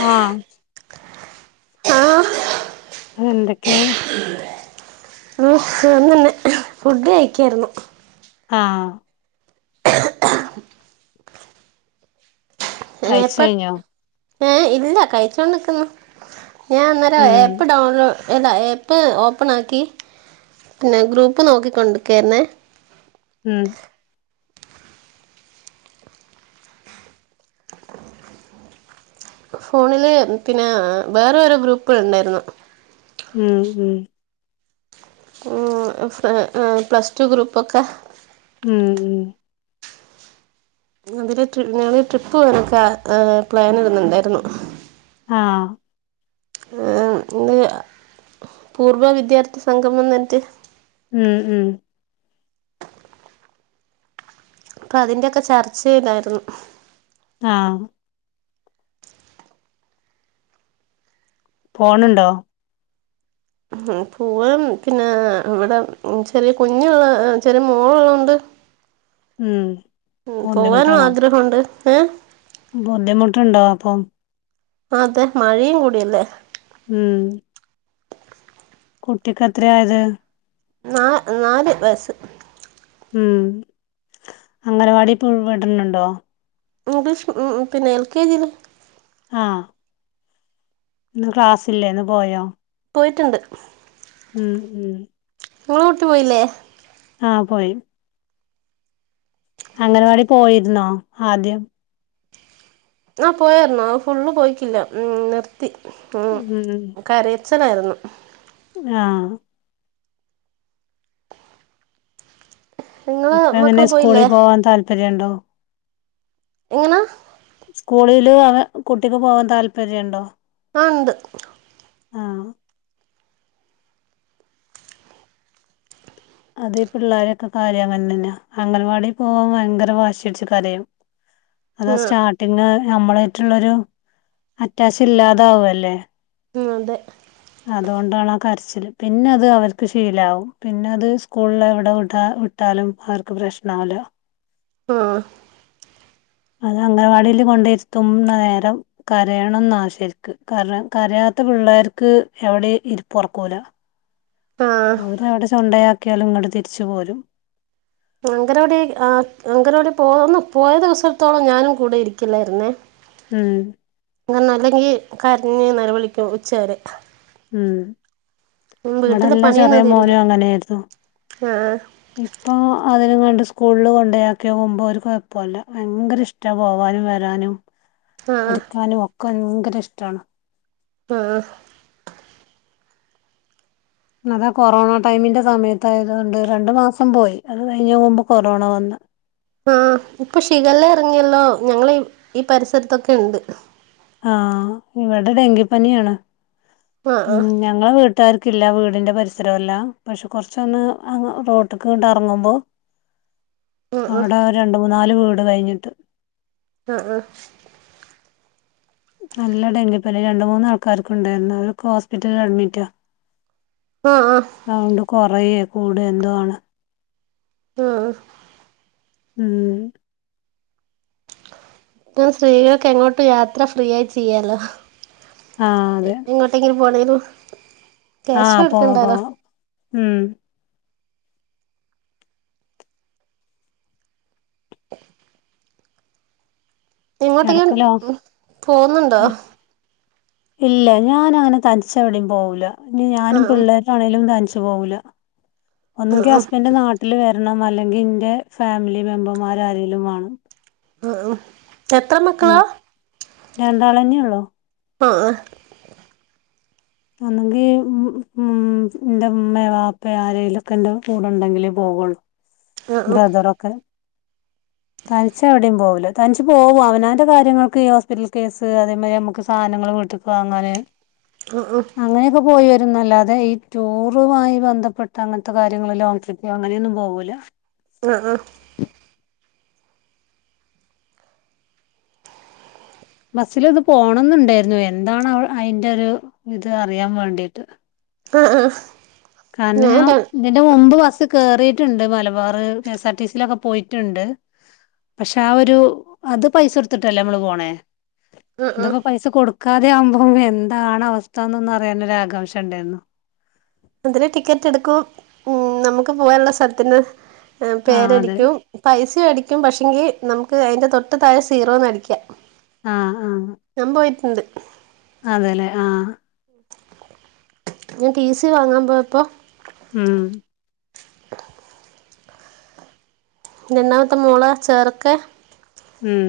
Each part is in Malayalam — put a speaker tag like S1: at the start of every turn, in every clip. S1: ആഹ്
S2: ആഹ്
S1: അതെന്തെ ക്കെയാ
S2: ആ സുഖം തന്നെ ഫുഡ് കഴിക്കായിരുന്നു
S1: ആഹ് കഴിച്ച് കഴിഞ്ഞോ
S2: ഏഹ് ഇല്ല കഴിച്ചോണ്ട്ക്ക്ന്നു ഞാൻ അന്നേരം
S1: ഉം
S2: ആപ്പ് ഡൗൺലോ അല്ലാ ഏപ്പ് ഓപ്പൺ ആക്കി പിന്നെ ഗ്രൂപ്പ് നോക്കിക്കൊണ്ട് നിക്കാരുന്നേ
S1: ഉം
S2: ഫോണില് പിന്നെ വേറെ ഓരോ ഗ്രൂപ്പുകൾ ഉണ്ടായിരുന്നു
S1: ഉം ഉം
S2: പ്ലസ് ടു ഗ്രൂപ്പൊക്കെ
S1: ഉം ഉം
S2: അതില് ട്ര് ഞങ്ങള് ട്രിപ്പ് പോവാനൊക്ക പ്ലാൻ ഇടുന്നുണ്ടായിരുന്നു
S1: ആഹ്
S2: ഇന്ന് പൂർവ വിദ്യാർത്ഥി സംഘം വന്നിട്ട്
S1: ഉം ഉം
S2: അപ്പൊ അതിന്റൊക്കെ ചർച്ചെയ്ലായിരുന്നു
S1: ആഹ് പോണുണ്ടോ
S2: ഉം പൂവാൻ പിന്നെ ഇവിടെ ചെറിയ കുഞ്ഞുള്ള ചെറിയ മോളുള്ളോണ്ട്
S1: ഉം
S2: ഉം പോവാനും
S1: ബുദ്ധിമുട്ടാണോ
S2: ആഗ്രഹമുണ്ട് ഏഹ്
S1: ബുദ്ധിമുട്ടുണ്ടോ അപ്പം
S2: അതെ മഴയും കൂടിയല്ലേ
S1: ഉം കുട്ടിക്കെത്ര ആയത്
S2: നാ നാല് വയസ്സ്
S1: ഉം അംഗനവാടിപ്പോ വിടണുണ്ടോ
S2: ഇംഗ്ലീഷ് ഉം ഉം പിന്നെ എൽ കെ ജിയില്
S1: ആ ഇന്ന് ക്ലാസ്സില്ലെന്ന് പോയോ
S2: പോയിട്ടുണ്ട്
S1: ഉം ഉം
S2: നിങ്ങളെ കുട്ടി പോയില്ലേ
S1: ആ പോയി അംഗനവാടി പോയിരുന്നോ ആദ്യം
S2: ആ പോയാരുന്നു അത് ഫുള്ള് പോയിക്കില്ല ഉം നിർത്തി ഉം കര ച്ചിലായിരുന്നു
S1: ആ
S2: നിങ്ങളെ മക്കൾ
S1: ഇപ്പങ്ങനെ സ്കൂളിൽ
S2: പോയില്ലേ
S1: പോവാൻ താല്പര്യം ഉണ്ടോ
S2: എങ്ങനാ
S1: സ്കൂളില അവ കുട്ടിക്ക് പോവാാൻ താല്പര്യണ്ടോ
S2: ആ ണ്ട്
S1: ആഹ് അത പിള്ളോരെയൊക്കെ കാര്യം അങ്ങനന്നെ അംഗൻവാടി പോവാാൻ ഭയങ്കര വാശിടിച്ചു കരയാം
S2: ആ
S1: അതാ സ്റ്റാർട്ടിങ് നമ്മളായിട്ടുള്ളൊരു അറ്റാച്ച് ഇല്ലാതാവല്ലെ
S2: മ് അതേ
S1: അതോണ്ടാണ് ആ കരച്ചില് പിന്നെ അതവർക്ക് ശീലാവും പിന്നെ അത് സ്കൂളിൽ എവിടെ വിടാ വിട്ടാലും അവർക്ക് പ്രശ്നാവില്ല
S2: ആ
S1: അത് അംഗനവാടിയില് കൊണ്ടിരുത്തുന്ന നേരം കരയണംന്നാ ശരിക്ക് കാരണം കരയാത്ത പിള്ളേർക്ക്
S2: ആ
S1: അവര് അവിടെ [inaudible] [inaudible] ഒക്കൽ ഇങ്ങോട്ട് തിരിച്ചു പോരും
S2: അങ്ങനോടി ആ അങ്ങനോടി പോ ഒന്നു പോയ ദിവസടുത്തോളം ഞാനും കൂടെ ഇരിക്കില്ലായിരുന്നേ
S1: മ്മ്
S2: അങ്ങ അല്ലെങ്കി കരഞ്ഞ നല്ല വിളിക്കും ഉച്ചകരെ [unintelligible]
S1: ഉം
S2: വീട്ടിലെ
S1: ഇവിടെല്ലാം ചെറിയ
S2: പണിയൊന്നും തീരില്ല
S1: മോനും അങ്ങനൊയിരുന്നു
S2: ആ
S1: ഇപ്പൊ അതിനുംണ്ട് [unintelligible] [inaudible] ണ്ട് സ്കൂളിൽ കൊണ്ടയാക്കി പോകുമ്പോൾ അവർും എപ്പംമല്ല ഭയങ്കര ഇഷ്ടമാണ് പോവാനും വരാനും [unintelligible]
S2: ആ
S1: [unintelligible] പഠിക്കാനും ഒക്കേ ന്ക് ഭയങ്കര ഇഷ്ടാണ്
S2: ആഹ്
S1: അതാ കൊറോണ ടൈമിന്റെ സമയത്തായതോണ്ട് രണ്ട് മാസം പോയി അത് കഴിഞ്ഞ മുമ്പ് കൊറോണ വന്ന
S2: ആഹ ഇപ്പൊ ഷിഗല ഇറങ്ങിയല്ലോ ഞങ്ങളെ ഈ പരിസരത്തൊക്കെ ഉണ്ട്
S1: ആഹ് ഇവിടെ ഡെങ്കിപ്പനിയാണ്
S2: ആ
S1: പി
S2: ആ
S1: ഞങ്ങ വീട്ട [unintelligible] ത്താർക്കില്ല വീടിന്റെ പരിസരമല്ലാ പക്ഷെ കൊർച്ചൊന്ന് അങ് റോട്ട്ക്ക് ങ്ങട്ട് ഏറ്ങ്ങുമ്പോ
S2: ആ ആ
S1: അവടെ രണ്ട് മൂന്നാല് വീട് ട്ടതഴിഞ്ഞിട്ട്
S2: അ ആഹ്
S1: നല്ല ഡെങ്കിപനി രണ്ട്മൂന്നാൾക്കാർക്ക് ഇണ്ടാര്ന്നു അവരൊക്കെ ഹോസ്പിറ്റലിൽ
S2: ആ ആ ആ
S1: സൗണ്ട് കൊറേയും കൂടെ എന്ത്വാണ്
S2: ആഹ്
S1: ഉം
S2: ഇപ്പൊ സ്ത്രീകൾക്കെങ്ങോട്ടും യാത്ര ഫ്രീ യായ് ചെയ്യാലോ
S1: ആഹ് അതേ
S2: വോളിന്നു [unintelligible]
S1: ആഹ് പോവാ പോവാ ഉം
S2: ഇങ്ങോട്ടേങ്കിലും
S1: എടക്കലോ
S2: പോന്ന്ണ്ടൊ
S1: ഇല്ല ഞാൻ അങ്ങനെ തനിച്ച് എവിടേം പോവൂല ഇനി ഞാനും
S2: ആ
S1: പിള്ളേരാണേലും തനിച്ച് പോവൂല
S2: ആ
S1: ഒന്നങ്കി
S2: ആ
S1: ഹസ്ബൻഡ് നാട്ടിൽ വെര് ണം അല്ലെങ്കിൽ ഇന്റെ ഫാമിലി മെമ്പർമാരാരേലും വാണം
S2: ആഹ് ഉം എത്ര മക്കളാ
S1: രണ്ടാളന്നേ ഒള്ളൂ
S2: അഹ് ആഹ്
S1: ഒന്നെങ്കി ഉം ഇന്റെ ഇമ്മേ വാപ്പെ ആരേലൊക്കെണ്ടൊ കൂടെടെങ്കിലെ പോവൊള്ളു
S2: ആ ആ
S1: ബ്രദറൊക്കെ തനിച്ച് എവിടെം പോവലത് തനിച്ച് പോകും അവനാന്റെ കാര്യങ്ങൾക്ക് ഈ ഹോസ്പിറ്റൽ കേസ് അതേ മായ് രി നമക്ക് സാനങ്ങള് വീട്ട്ക്ക് വാങ്ങാന്
S2: ആ
S1: അങ്ങനെയൊക്കെ പോയി ന്നല്ലാതെ ഈ ടൂറ് മായി ബന്ധപ്പെട്ട് അങ്ങൻത്തെ കാര്യങ്ങള് ലോങ്ങ് ട്രിപ്പ് അങ്ങനെ ഒന്നും പോവൂല
S2: ആ
S1: ബസ്സിലൊന്ന് പോണംന്ന്ണ്ടായിരുന്നു എന്താണ് അയ് അയെന്റെ ഒരു ഇത് അറിയാൻ വേണ്ടീട്ട്
S2: അഹ് അഹ്
S1: കാരണം ഞാം ഇതിന്റെ മുമ്പ് ഫ കേറിയിട്ട്ണ്ട് മലബാർ കെഎസ്ആർടിസിയിലൊക്കെ പോയിട്ട്ണ്ട് പക്ഷെ ആ ഒരു അത് പൈസ കൊടുത്ത്ട്ടല്ലേ നമ്മള് പോണേ
S2: ആ ആ
S1: ഇതൊക്കെ പൈസ കൊടുക ക്കാതെ ആവുംമ്പ എന്താണ് അവസ്ഥന്നൊന്നറിയാനൊരാകാംശ ഇണ്ടായിന്നു
S2: അതില് ടിക്കറ്റ് എടുക്കും ഉം നമക്ക് പോവാൻള്ള സ്ഥലത്തിന്
S1: ആ അതെ
S2: പേരടിക്കും പൈസ സ അടിക്കും പക്ഷെങ്കി നമുക്ക് അതിന്റെ തൊട്ട് താഴെ സീറോന്ന് അടിക്കാ
S1: ആഹ് ആഹ്
S2: ഉണ്ട്
S1: അതേലെ ആഹ്
S2: [unintelligible] ടി സി വാങ്ങാൻ പോപ്പോ
S1: ഉം
S2: രണ്ടാമത്തെ മോളെ ചേർക്കാൻ
S1: ഉം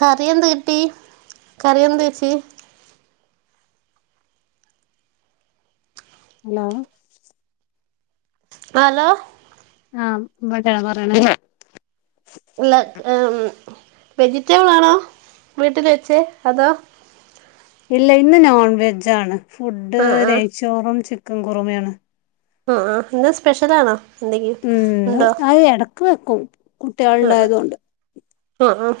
S2: കറി എന്ത് കിട്ടി കറി എന്ത് വെച്ച്
S1: ഹലോ
S2: ഹലോ
S1: ആഹ് വ [unintelligible] പറയണ
S2: ല്ലാ വെജിറ്റബിളാണോ വീട്ടിൽ വെച്ചേ അതോ
S1: ഇല്ല ഇന്ന് നോൺ വെജ്ജാണ് ഫുഡ്
S2: ആ ആ
S1: നെയ്ച്ചോറും ചിക്കനും ഇക്കും കുറമയാണ്
S2: ആ ആ ഇന്ന് സ്പെഷ്യൽ ആണോ
S1: ഉം അത് എടക്ക് കോട്ട [inaudible] കുട്ടികൾ ഉണ്ടായതു കൊണ്ട്
S2: ആ ആ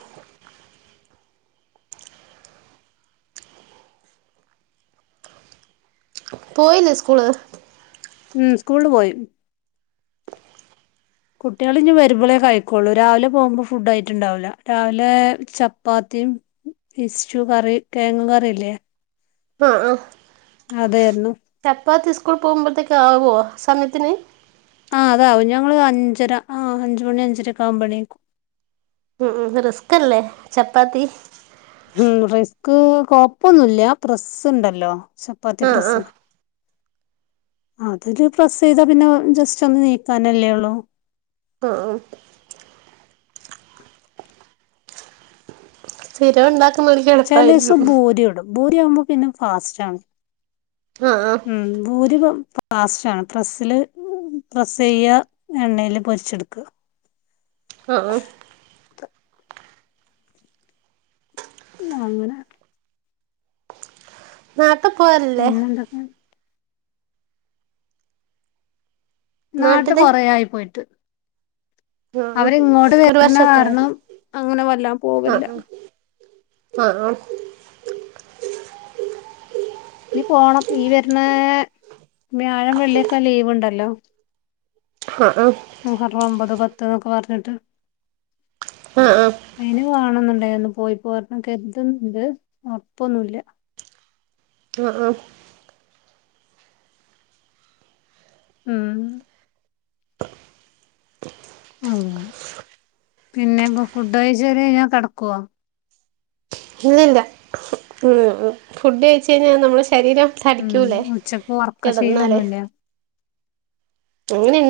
S2: പോയില്ലേ സ്കൂള്
S1: ഉം സ്കൂളില് പോയി കുട്ടികള് ഇനി വരുമ്പോളേ കഴിക്കുള്ളു രാവിലെ പോകുമ്പോ ഫുഡ് ആയിട്ടുണ്ടാവൂല രാവിലെ ചപ്പാത്തിയും ഇഷ്‌ടു കറി കിഴങ്ങ് കറിയില്ലേ
S2: ആ ആ
S1: അതെന്ന്
S2: കാലത്ത് സ്കൂൾ പോകുമ്പോഴത്തേക്ക് ആവോ സമയത്തിന്
S1: ആ അതാവും ഞങ്ങള് അഞ്ചര ആ അഞ്ചു മണി അഞ്ചരൊക്കെ ആവുമ്പോ എണിക്കും
S2: ഉം റിസ്ക് അല്ലേ ചപ്പാത്തി
S1: ഉം റിസ്ക് കൊഴപ്പൊന്നുമില്ല പ്രസ്സുണ്ടല്ലോ ചപ്പാത്തി
S2: ആഹ്
S1: പ്രസാ
S2: ആഹ്
S1: അതില് പ്രസ് ചെയ്താ പിന്നെ ജസ്റ്റ് ഒന്ന് നീക്കാനല്ലേ ഉള്ളു
S2: അ ആ സ്ഥിരം ഉണ്ടാ
S1: ചില ദിവസം ഭൂരി ഇടും ഭൂരി ആവുമ്പോൾ പിന്നെ ഫാസ്റ്റ് ആണ്
S2: ആഹ് ആഹ്
S1: ഉം ഭൂരി ഫാസ്റ്റാണ് പ്രസില് പ്രസ് ചെയ്യ എണ്ണയില് പൊരിച്ചെടുക്ക
S2: അത
S1: അങ്ങനെ
S2: നാട്ടിൽ പോവലില്ലേ
S1: പിന്നെന്തൊക്കെ നാട്ടില് കൊറെ ആയി പോയിട്ട്
S2: ആഹ് ആഹ്
S1: അവരിങ്ങോട്ട്
S2: ഒരു
S1: വരുന്ന
S2: വർഷൊക്കെ ആയോ
S1: കാരണം അങ്ങനെ വല്ലാതെ പോകില്ല
S2: ആ
S1: ഇനി പോണം ഈ വരുന്ന വ്യാഴം വെള്ളിയൊക്കെ ലീവ് ഉണ്ടല്ലോ
S2: ആഹ് ആഹ്
S1: മൂഖടഒമ്പത് പത്ത് എന്നൊക്കെ പറഞ്ഞിട്ട്
S2: ആഹ് ആഹ്
S1: അയിന് വാ- കാണണം എന്ന്ഉണ്ടായിരുന്നു പോയിപ്പോരണം കരുതുണുണ്ട് ഉറപ്പൊന്നുമില്ല
S2: ആ ആ
S1: അ ഓ പിന്നെ ഇപ്പ ഫുഡ് കഴിച്ച് കഴിഞ്ഞാ കിടക്കുവോ
S2: ഇല്ലില്ല ഫുഡ് കഴിച്ച് കഴിഞ്ഞാൽ നമ്മള് ശരീരം
S1: ഉം
S2: തടിക്കൂലേ
S1: ഉച്ചക്ക്
S2: കിടന്നാല്
S1: ഉറക്കശീലൊന്നുല്ല
S2: ഇങ്ങനെ ഇ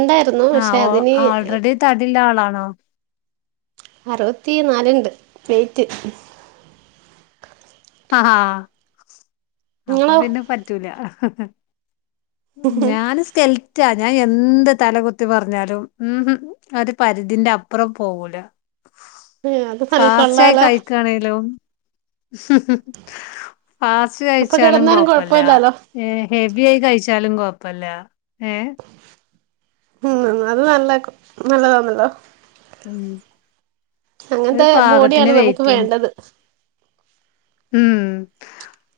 S1: ആഹ് ഓ ഓൾറെഡി തടിള്ള ആളാണോ
S2: അറുപത്തി നാല്ണ്ട് വെയ്റ്റ്
S1: ഹാഹാ അപ്പൊ
S2: നിങ്ങളോ
S1: പിന്നെ പറ്റൂല ഹ് ഹ് ഹ് ഞാന് സ്കെൽറ്റാ ഞാൻ യെന്ത് തല കുത്തി പറഞ്ഞാലും ഊഹും ഒരു പരിധിന്റെ അപ്പുറം പോവൂല
S2: ഉ അത് പണിക്കൊള്ളാലോ
S1: ഇഹ് ഇഹും ഫാസ്റ്റ്
S2: അപ്പൊ
S1: കഴിച്ചാലും
S2: കിടന്നാലും
S1: കൊഴപ്പല്ല
S2: കൊഴപ്പമില്ലാലോ
S1: ഹെ ഹെവി ആയി കഴിച്ചാലും കുഴപ്പ പ്പല്ല ഏ
S2: ഉം അത് നല്ല കൊ നല്ലതാന്നല്ലോ
S1: ഉം ഒരു
S2: അങ്ങൻത്തെ
S1: പാകത്തിന്
S2: ബോഡിയാണ് നമുക്ക്
S1: വെയിറ്റും
S2: വേണ്ടത്
S1: ഉം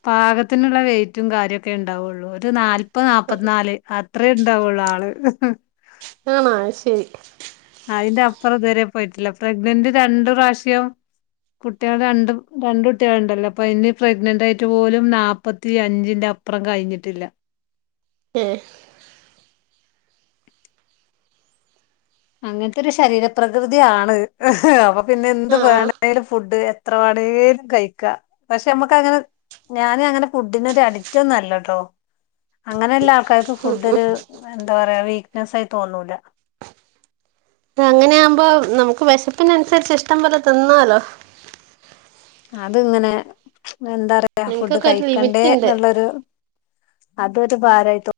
S1: പാകത്തിനുള്ള വെയ്റ്റും കാര്യൊക്കെ ണ്ടാവുള്ളൂ ഒരു നാല് ഇപ്പൊ നാപ്പത്ത്നാല് അ അത്രേ ഉണ്ടാവുള്ളൂ ആള്. ഇഹ്
S2: ആണ അയ്ശരി
S1: അയിന്റപ്പറം ഇത് വരെ പോയ്ട്ടില്ല പ്രഗ്നൻ്റ് രണ്ട് പ്രാവിശ്യം കുട്ട്യാള് രണ്ടും രണ്ടുട്ട്വാളും
S2: ഏഹ്
S1: അങ്ങൻത്തെ ഒരു ശരീരപ്രകൃതിയാണ് ഇഹ് അവ പിന്നെ എന്ത്
S2: ആഹ്
S1: വേണേലും ഫുഡ് എത്ര വാണേലും കഴിക്കാ പക്ഷെ അമ്മക്ക് അങ്ങനെ ഞാന് അങ്ങനെ ഫുഡിനൊരു അഡിക്റ്റൊന്ന ല്ലട്ടോ അങ്ങനെ ഇള്ള ആൾക്കാർക്ക് ഫുഡൊരു എന്താ പറയാ വീക്ക്നെസ് ആയി തോന്നൂല
S2: ഇങ്ങനെയാമ്പോ നമുക്ക് വെശപ്പിനനുസരിച്ച് ഇഷ്ടം പോലെ തിന്നാലോ
S1: അത് ഇങ്ങനെ എന്താ പറയാ ഫുഡ്
S2: എനിക്കൊക്കെ ഒരു
S1: കഴിക്കെണ്ടേ
S2: ലിമിറ്റ് ഉണ്ട്
S1: ന്നുള്ളൊരു അതൊരു ഭാരായി തോ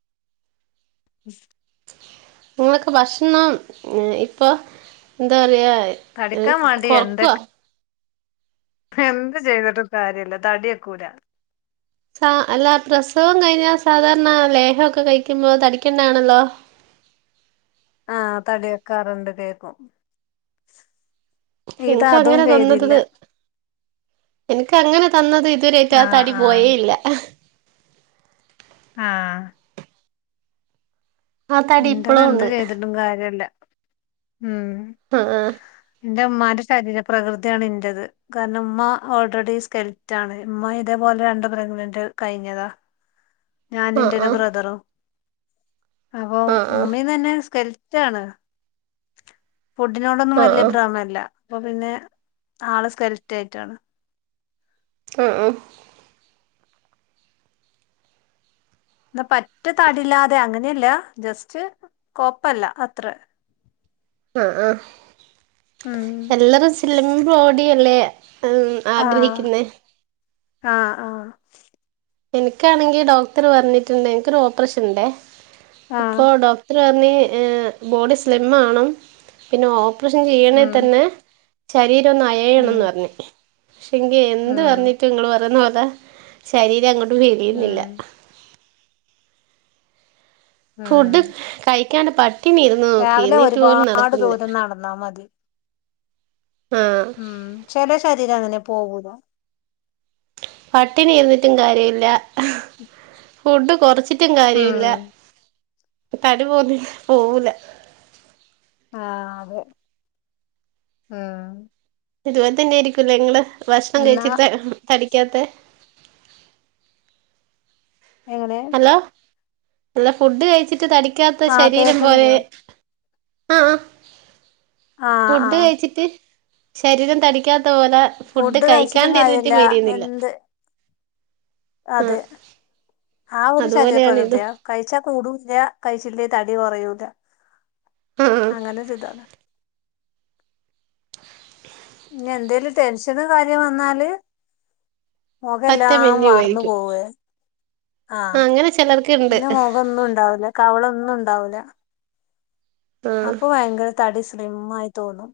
S1: ഉം
S2: നിങൊക്കെ ഭക്ഷണം ഈ ഇപ്പൊ എന്താ പറയാ എ ഏഹ്
S1: തടിക്കാൻ വേണ്ടി
S2: കൊർക്കുവ
S1: എന്തൊക്കെ എന്ത് ചെയ്തിട്ടും കാര്യല്ല തടിക്കൂല.
S2: സ അല്ല പ്രസവം കഴിഞ്ഞാ സാധാരണ ലേഹൊക്കെ കഴിക്കുമ്പോ തടിക്കണ്ടാണല്ലോ.
S1: ആ തടി വെക്കാറുണ്ട് വേഗൊം
S2: ഹിൻക്ക് അങ്ങനെ തന്ന് തന്ന് എൻക്ക് അങ്ങനെ തന്നതെ ഇതുവരേറ്റ ആ
S1: ആഹ്
S2: തടി
S1: ആഹ്
S2: പോയേ ഇല്ല എഹ്
S1: ആഹ്
S2: ആ തടി
S1: ഇന്റത്
S2: ഇപ്പളും
S1: എന്ത്
S2: ഉണ്ട്
S1: ചെയ്തിട്ടും കാര്യല്ല
S2: ആഹ്
S1: ന്റെ മ്മാന്റെ ശരീര പ്രകൃതിയാണ് ൻറത്. കാരണം മ്മ ഓൾറെഡി സ്കെൽറ്റ് ആണ്. ഉമ്മ ഇതേപോലെ രണ്ട് പ്രഗ്നന്റ് കഴിഞ്ഞതാ. ഞാന്
S2: ആഹ്
S1: ഇന്റെ ഒരു
S2: ആഹ്
S1: ബ്രദറും അപ്പൊ
S2: ആഹ്
S1: മ്മീ തന്നെ സ്കെൽ റ്റാണ്. ഫുഡിനോടൊന്നും
S2: ആഹ്
S1: വലിയ
S2: ആഹ്
S1: ഭ്രമില്ല അപ്പൊ പിന്നെ ആള് സ്ക്കെൽറ്റ് ആയിട്ടാണ്
S2: ആഹ് ആഹ്
S1: ഇന്നാ പറ്റ് താടില്ലാതെ അങ്ങനെയല്ല ജസ്റ്റ് കോപ്പല്ല അത്ര
S2: ആഹ് ആഹ്
S1: ഉം
S2: എല്ലാതും സ്ലിംബോ- ടിയല്ലേ [unintelligible] ഉം
S1: ആഹ്
S2: ആഗ്രഹിക്കുന്നെ
S1: ആഹ് ആഹ്
S2: എനിക്കാണെങ്കി ഡോക്ടറ് പറഞ്ഞിട്ടുണ്ടേ എനിക്കൊരു ഓപ്പറേഷൻ ഇണ്ടേ
S1: ആഹ്
S2: അപ്പൊ ഡോക്ടറ് പറ - ഇനി ബോഡി സ്ലിം ആവണം പിന്നെ ഓ- ഓപ്പറേഷൻ ചെയ്യണേ
S1: ഉം
S2: തന്നെ ശരീ- രം ഒന്ന് അയ്ണം
S1: ഉം
S2: പറഞ്ഞ് പക്ഷെയെങ്കി എന്ത്‌
S1: ഉം
S2: പറഞ്ഞിട്ടും നിങ്ങള് പറയുന്നപോലെ- ഹ് ശരീ യെ വരിയുന്നില്ല
S1: ഉം ഉം
S2: ഫുഡ് കഴി കാന പാറ്റ്
S1: രാവിലെ ഒരുപാട് ദൂരം നടന്നാ മതി
S2: ആ
S1: ഉം ചില ശരിരം അങ്ങനെയാ അങ്ങനെ പോകുല
S2: പട്ടിണി ഇരുന്നിട്ടും കാര്യമില്ല
S1: ഉ
S2: ഫുഡ് കുറച്ച് ഒറ്റും കാര്യില്ല തടി പോന്നി പോവൂല
S1: ആഹ അതെ ഉം
S2: ഇതുപോൽ തന്നെ ഇരിക്കും ലെ ഇങ്ങള് ഭക്ഷണം
S1: എന്നാ
S2: കഴിച്ചിട്ട് ഉം തടിക്കാതെ
S1: എങ്ങനെ
S2: ഹലോ അല്ല ഫുഡ് കഴിച്ചിട്ട് തടി ടിക്കാത്ത
S1: ആഹ്
S2: ശരീരം പോലെ
S1: കേൾക്കണില്ലേ
S2: ആഹ
S1: ആഹ്
S2: ഫുഡ്
S1: ആഹ്
S2: കഴിച്ചിട്ട് ശരീരം തടിക്കാൻ ത്ത പോലെ ഫുഡ് കഴിക്കാണ്ടിരുത്തി ഫീലിയുന്നില്ല
S1: അതെ ആ ഒരു ശരീര
S2: അതുപോലെയാണ്
S1: പ്രകൃതിയ
S2: ഇതും
S1: കഴിച്ച കൂടുല്ലാ കഴിച്ചില്ലെ തടി ഇയ്യ് പറയൂല
S2: ആഹ്
S1: അങ്ങനെ ചെയതള ഇന്ന എന്തേലും ടെൻഷനോ കാര്യം വന്നാല്
S2: പറ്റെ
S1: മുഖെല്ലാം
S2: മെലിഞ്ഞു
S1: വാർന്നു
S2: പോയിരിക്കും
S1: പോവേ ആഹ
S2: ആഹ് അങ്ങനെ ചിലർക്ക്ണ്ട്
S1: പിന്നെ മുഖൊന്നുണ്ടാവൂല്ല കവളൊന്നും ഉണ്ടാവൂല്ലാ
S2: ആഹ്
S1: അപ്പൊ ഭയങ്കര തടിസ്ലിം മ്മായി തോന്നും